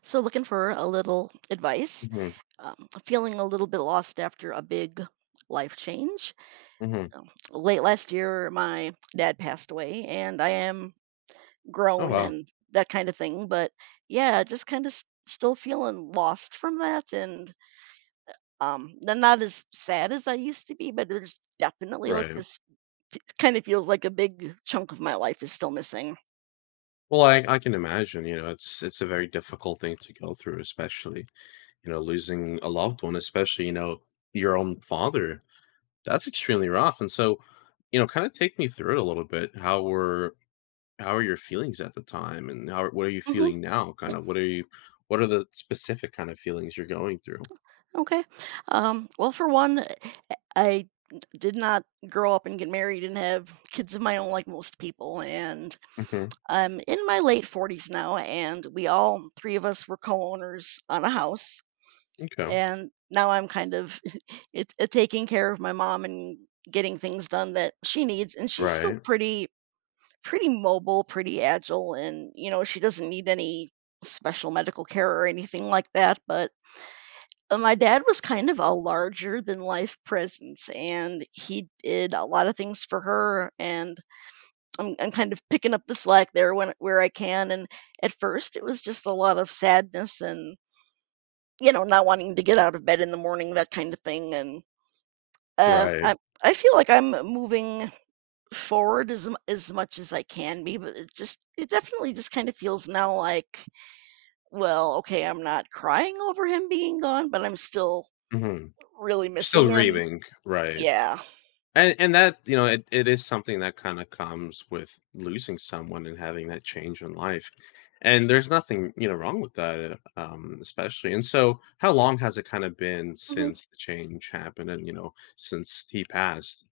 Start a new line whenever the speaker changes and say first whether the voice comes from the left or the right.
right: So, looking for a little advice.
left: Mhm,
right: Feeling a little bit lost after a big life change.
left: mhm.
right: Late last year, my dad passed away, and I am
left: Oh,
right: grown
left: wow.
right: and that kind of thing. But yeah, just kind of s still feeling lost from that, and not as sad as I used to be, but there's definitely like
left: Right.
right: this kind of feels like a big chunk of my life is still missing.
left: Well, I can imagine, you know, it's a very difficult thing to go through, especially, you know, losing a loved one, especially, you know, your own father. That's extremely rough. And so, you know, kind of take me through it a little bit. How are your feelings at the time and how what are you feeling
right: Hmm.
left: now? Kind of what are you, what are the specific kind of feelings you're going through?
right: Okay. Well, for one, I did not grow up and get married and have kids of my own like most people. And
left: hmm
right: I'm in my late 40s now, and we all three of us were co owners on a house.
left: Okay.
right: And now I'm kind of it taking care of my mom and getting things done that she needs. And she's still
left: Right.
right: pretty mobile, pretty agile. And, you know, she doesn't need any special medical care or anything like that. But my dad was kind of a larger than life presence, and he did a lot of things for her, and I'm kind of picking up the slack there when where I can, and at first it was just a lot of sadness and, you know, not wanting to get out of bed in the morning, that kind of thing, and, uh,
left: Right.
right: I I feel like I'm moving forward as m as much as I can be, but it just it definitely just kind of feels now like, well, okay, I'm not crying over him being gone, but I'm still
left: hmm
right: really
left: Still
right: missing him.
left: grieving. Right.
right: Yeah.
left: And that, you know, it is something that kind of comes with losing someone and having that change in life. And there's nothing, you know, wrong with that, especially. And so, how long has it kind of been
right: Mhm.
left: since the change happened and, you know, since he passed?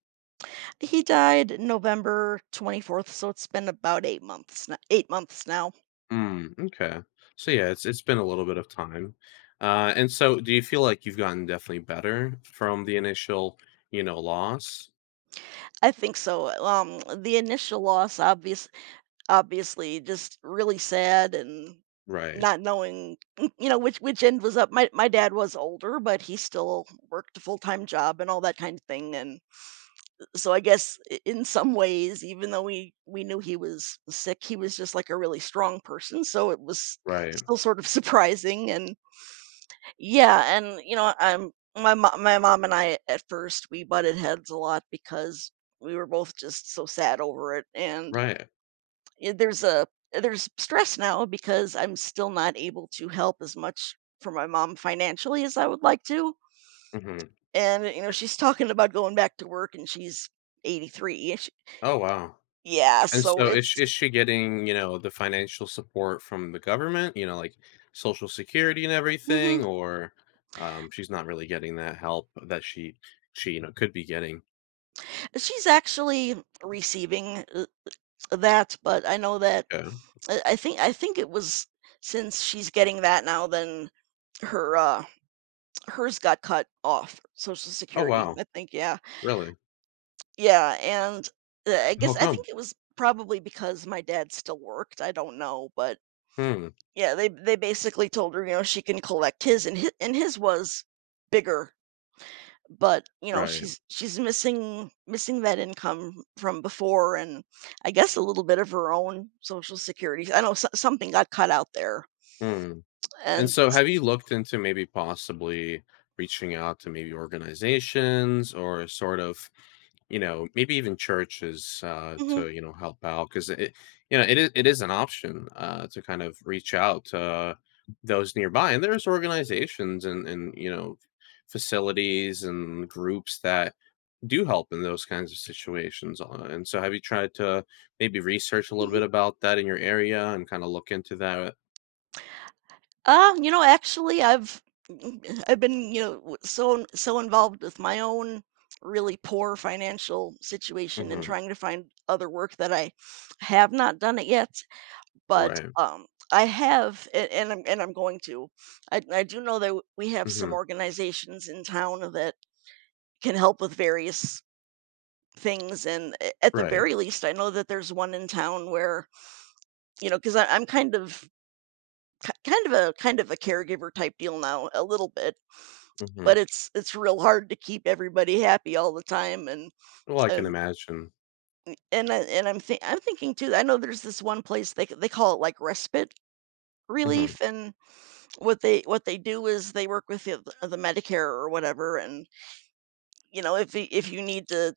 right: He died November 24th, so it's been about 8 months, 8 months now.
left: Mm, okay. So yeah, it's been a little bit of time. And so do you feel like you've gotten definitely better from the initial, you know, loss?
right: I think so. The initial loss, obviously, just really sad and
left: Right.
right: not knowing, you know, which end was up. My dad was older, but he still worked a full time job and all that kind of thing. And so I guess in some ways, even though we knew he was sick, he was just like a really strong person. So it was
left: Right.
right: still sort of surprising and yeah, and you know, I'm my mo my mom and I at first we butted heads a lot because we were both just so sad over it, and
left: Right.
right: I there's a there's stress now because I'm still not able to help as much for my mom financially as I would like to,
left: hmm
right: and, you know, she's talking about going back to work, and she's 83 and
left: Oh wow.
right: yeah,
left: And
right: so
left: so is sh
right: it's.
left: is she getting, you know, the financial support from the government, you know, like Social Security and
right: Mhm.
left: everything, or, she's not really getting that help that she, you know, could be getting?
right: She's actually receiving, that, but I know that
left: Yeah.
right: I think it was since she's getting that now, then her hers got cut off, Social
left: Oh,
right: Security,
left: wow.
right: I think, yeah.
left: Really?
right: Yeah, and, I
left: How
right: guess I
left: come?
right: think it was probably because my dad still worked, I don't know, but,
left: Hmm.
right: yeah, they basically told her, you know, she can collect his, and his was bigger, but, you know,
left: Right.
right: she's missing that income from before and I guess a little bit of her own Social Security. I know so something got cut out there,
left: hmm And
right: and.
left: so have you looked into maybe possibly reaching out to maybe organizations or sort of, you know, maybe even churches
right: Mhm.
left: to, you know, help out because it, it is an option to kind of reach out to those nearby, and there's organizations and you know facilities and groups that do help in those kinds of situations. And so, have you tried to maybe research a little bit
right: Mhm.
left: about that in your area and kind of look into that?
right: You know, actually, I've I've been, you know, so involved with my own really poor financial situation and
left: hmm
right: trying to find other work that I have not done it yet, but
left: Right.
right: um I have a- and I'm going to. I do know that we have some
left: hmm
right: organizations in town that can help with various things, and at the
left: Right.
right: very least I know that there's one in town where, you know, cuz I'm kind of kind of a caregiver type deal now a little bit,
left: hmm
right: but it's real hard to keep everybody happy all the time, and
left: Well, I can
right: um
left: imagine.
right: I'm think I'm thinking too. I know there's this one place, they they call it like respite
left: hmm
right: relief, and what they do is they work with the Medicare or whatever, and you know, if if you need to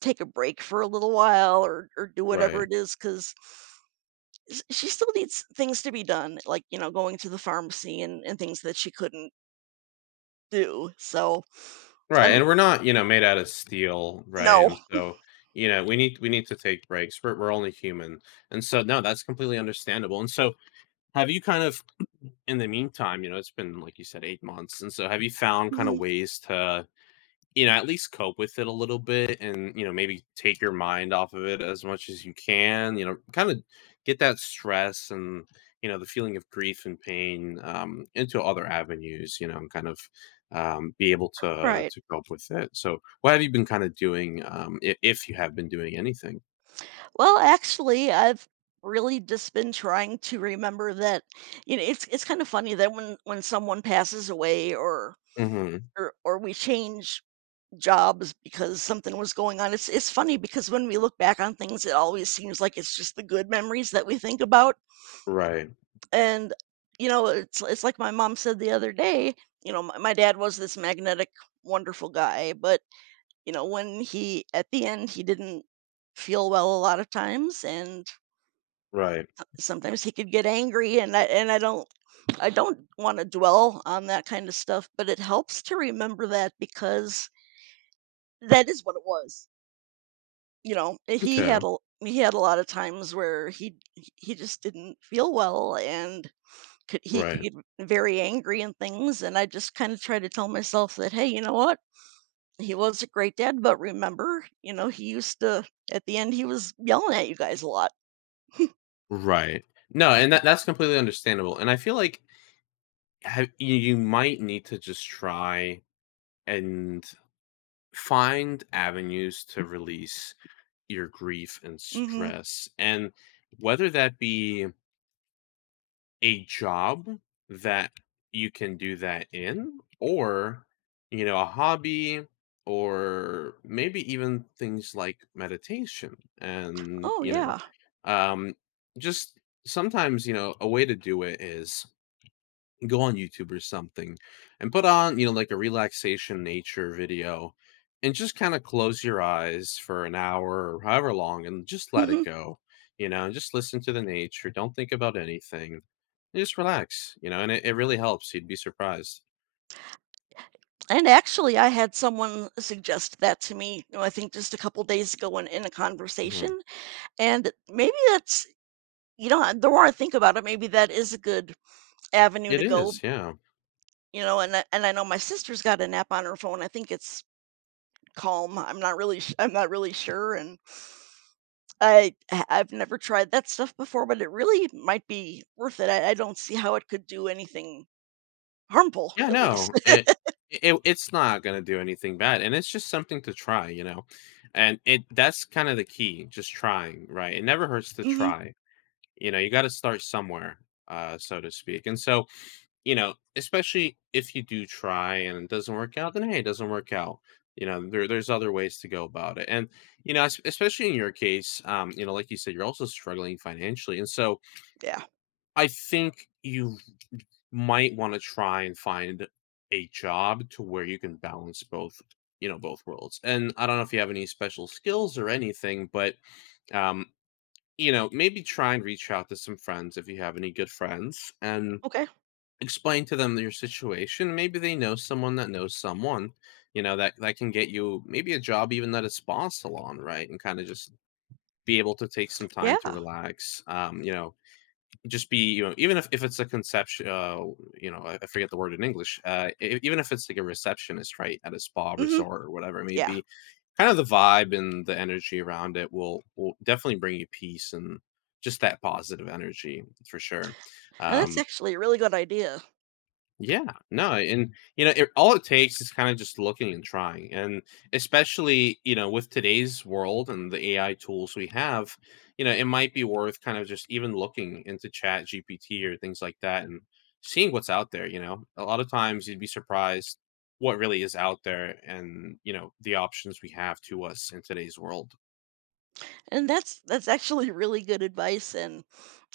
right: take a break for a little while, or do whatever
left: Right.
right: it is, cuz she still needs things to be done, like you know, going to the pharmacy and things that she couldn't do. So
left: Right,
right: I'm.
left: and we're not, you know, made out of steel, right?
right: No.
left: And so, you know, we need to take breaks. We're only human. And so no, that's completely understandable. And so have you kind of, in the meantime, you know, it's been like you said 8 months. And so have you found kind of
right: Mhm.
left: ways to, you know, at least cope with it a little bit and, you know, maybe take your mind off of it as much as you can, you know, kind of get that stress and, you know, the feeling of grief and pain into other avenues, you know, and kind of be able
right: Right.
left: to cope with it. So, what have you been kind of doing if you have been doing anything?
right: Well, actually, I've really just been trying to remember that, you know, it's kind of funny that when someone passes away or
left: hmm
right: or we change jobs because something was going on, it's funny because when we look back on things, it always seems like it's just the good memories that we think about.
left: Right.
right: And you know, it's like my mom said the other day, you know, my dad was this magnetic, wonderful guy, but you know, when he at the end he didn't feel well a lot of times, and
left: Right.
right: sometimes he could get angry, and I don't, I don't want to dwell on that kind of stuff, but it helps to remember that because that is what it was. You know,
left: Okay.
right: he had a lot of times where he just didn't feel well and he could
left: Right.
right: get very angry and things, and I just kind of try to tell myself that hey, you know what? He was a great dad, but remember, you know, he used to at the end he was yelling at you guys a lot.
left: Right. No, and that, that's completely understandable. And I feel like, you, you might need to just try and find avenues to release your grief and
right: Mhm.
left: stress. And whether that be a job that you can do that in, or, you know, a hobby, or maybe even things like meditation. And,
right: Oh
left: you know,
right: yeah.
left: um, just sometimes, you know, a way to do it is go on YouTube or something and put on, you know, like a relaxation nature video and just kind of close your eyes for an hour or however long and just let
right: Mhm.
left: it go, you know, and just listen to the nature. Don't think about anything. Just relax, you know, and it really helps. You'd be surprised.
right: And actually, I had someone suggest that to me, you know, I think just a couple days ago in a
left: hmm
right: conversation. And maybe that's, you know, the more I think about it, maybe that is a good avenue
left: It
right: to go,
left: is. Yeah.
right: you know, and I know my sister's got an app on her phone. I think it's Calm. I'm not really I'm not really sure, and I've never tried that stuff before, but it really might be worth it. I don't see how it could do anything harmful,
left: Yeah.
right: at least.
left: No, it's not going to do anything bad. And it's just something to try, you know, and it, that's kind of the key, just trying, right? It never hurts to
right: Mhm.
left: try. You know, you got to start somewhere, so to speak. And so, you know, especially if you do try and it doesn't work out, then hey, it doesn't work out. You know, there's other ways to go about it. And, you know, especially in your case, you know, like you said, you're also struggling financially. And so
right: Yeah.
left: I think you might want to try and find a job to where you can balance both, you know, both worlds. And I don't know if you have any special skills or anything, but um, you know, maybe try and reach out to some friends if you have any good friends and
right: Okay.
left: explain to them your situation. Maybe they know someone that knows someone, you know, that that can get you maybe a job even at a spa salon, right? And kind of just be able to take some time to
right: Yeah.
left: relax. You know, just be, you know, even if it's a conception, you know, I forget the word in English. Even if it's like a receptionist, right, at a spa
right: Mhm.
left: resort or whatever it may
right: Yeah.
left: be, kind of the vibe and the energy around it will definitely bring you peace and just that positive energy for sure.
right: And that's
left: Um,
right: actually a really good idea.
left: yeah, no, and you know, it, all it takes is kind of just looking and trying, and especially you know with today's world and the AI tools we have, you know, it might be worth kind of just even looking into Chat GPT or things like that and seeing what's out there. You know, a lot of times you'd be surprised what really is out there and you know the options we have to us in today's world.
right: And that's actually really good advice, and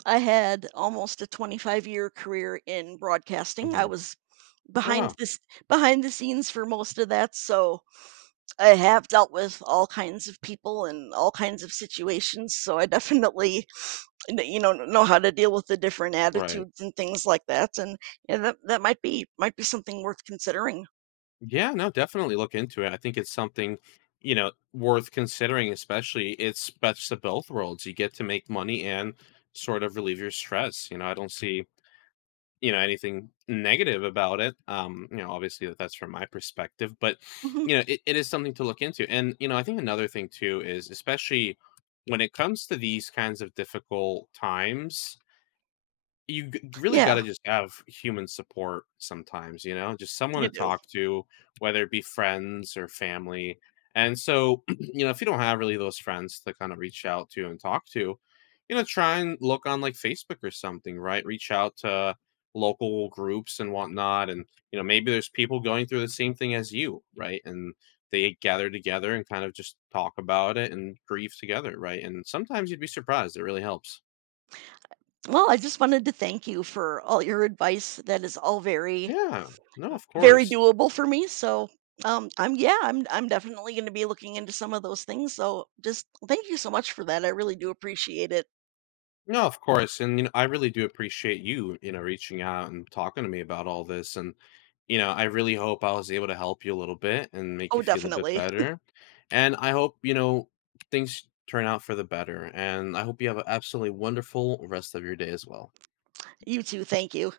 right: I had almost a 25-year career in broadcasting. I
left: Mhm.
right: was
left: Oh,
right: behind
left: wow.
right: this behind the scenes for most of that, so I have dealt with all kinds of people and all kinds of situations, so I definitely, kn you know how to deal with the different
left: Right.
right: attitudes and things like that, and yeah, that might be something worth considering.
left: Yeah, no, definitely look into it. I think it's something, you know, worth considering, especially it's best of both worlds. You get to make money and sort of relieve your stress. You know, I don't see, you know, anything negative about it. You know, obviously that that's from my perspective, but
right: Mhm.
left: you know, it is something to look into. And, you know, I think another thing too is especially when it comes to these kinds of difficult times, You g really
right: Yeah,
left: gotta just have human support sometimes, you know? Just someone
right: you
left: to
right: do.
left: talk to, whether it be friends or family, and so, you know, if you don't have really those friends to kinda reach out to and talk to, you know, try and look on, like, Facebook or something, right? Reach out to local groups and whatnot, and, you know, maybe there's people going through the same thing as you, right? And they gather together and kind of just talk about it and grieve together, right? And sometimes you'd be surprised, it really helps.
right: Well, I just wanted to thank you for all your advice. That is all very.
left: Yeah. No, of
right: Very
left: course.
right: doable for me, so, I'm yeah, I'm definitely gonna be looking into some of those things, so just thank you so much for that, I really do appreciate it.
left: No, of course, and, you know, I really do appreciate you, you know, reaching out and talking to me about all this, and, you know, I really hope I was able to help you a little bit and make
right: Oh,
left: you feel a bit
right: definitely.
left: better, and I hope, you know, things turn out for the better, and I hope you have an absolutely wonderful rest of your day as well.
right: You too, thank you.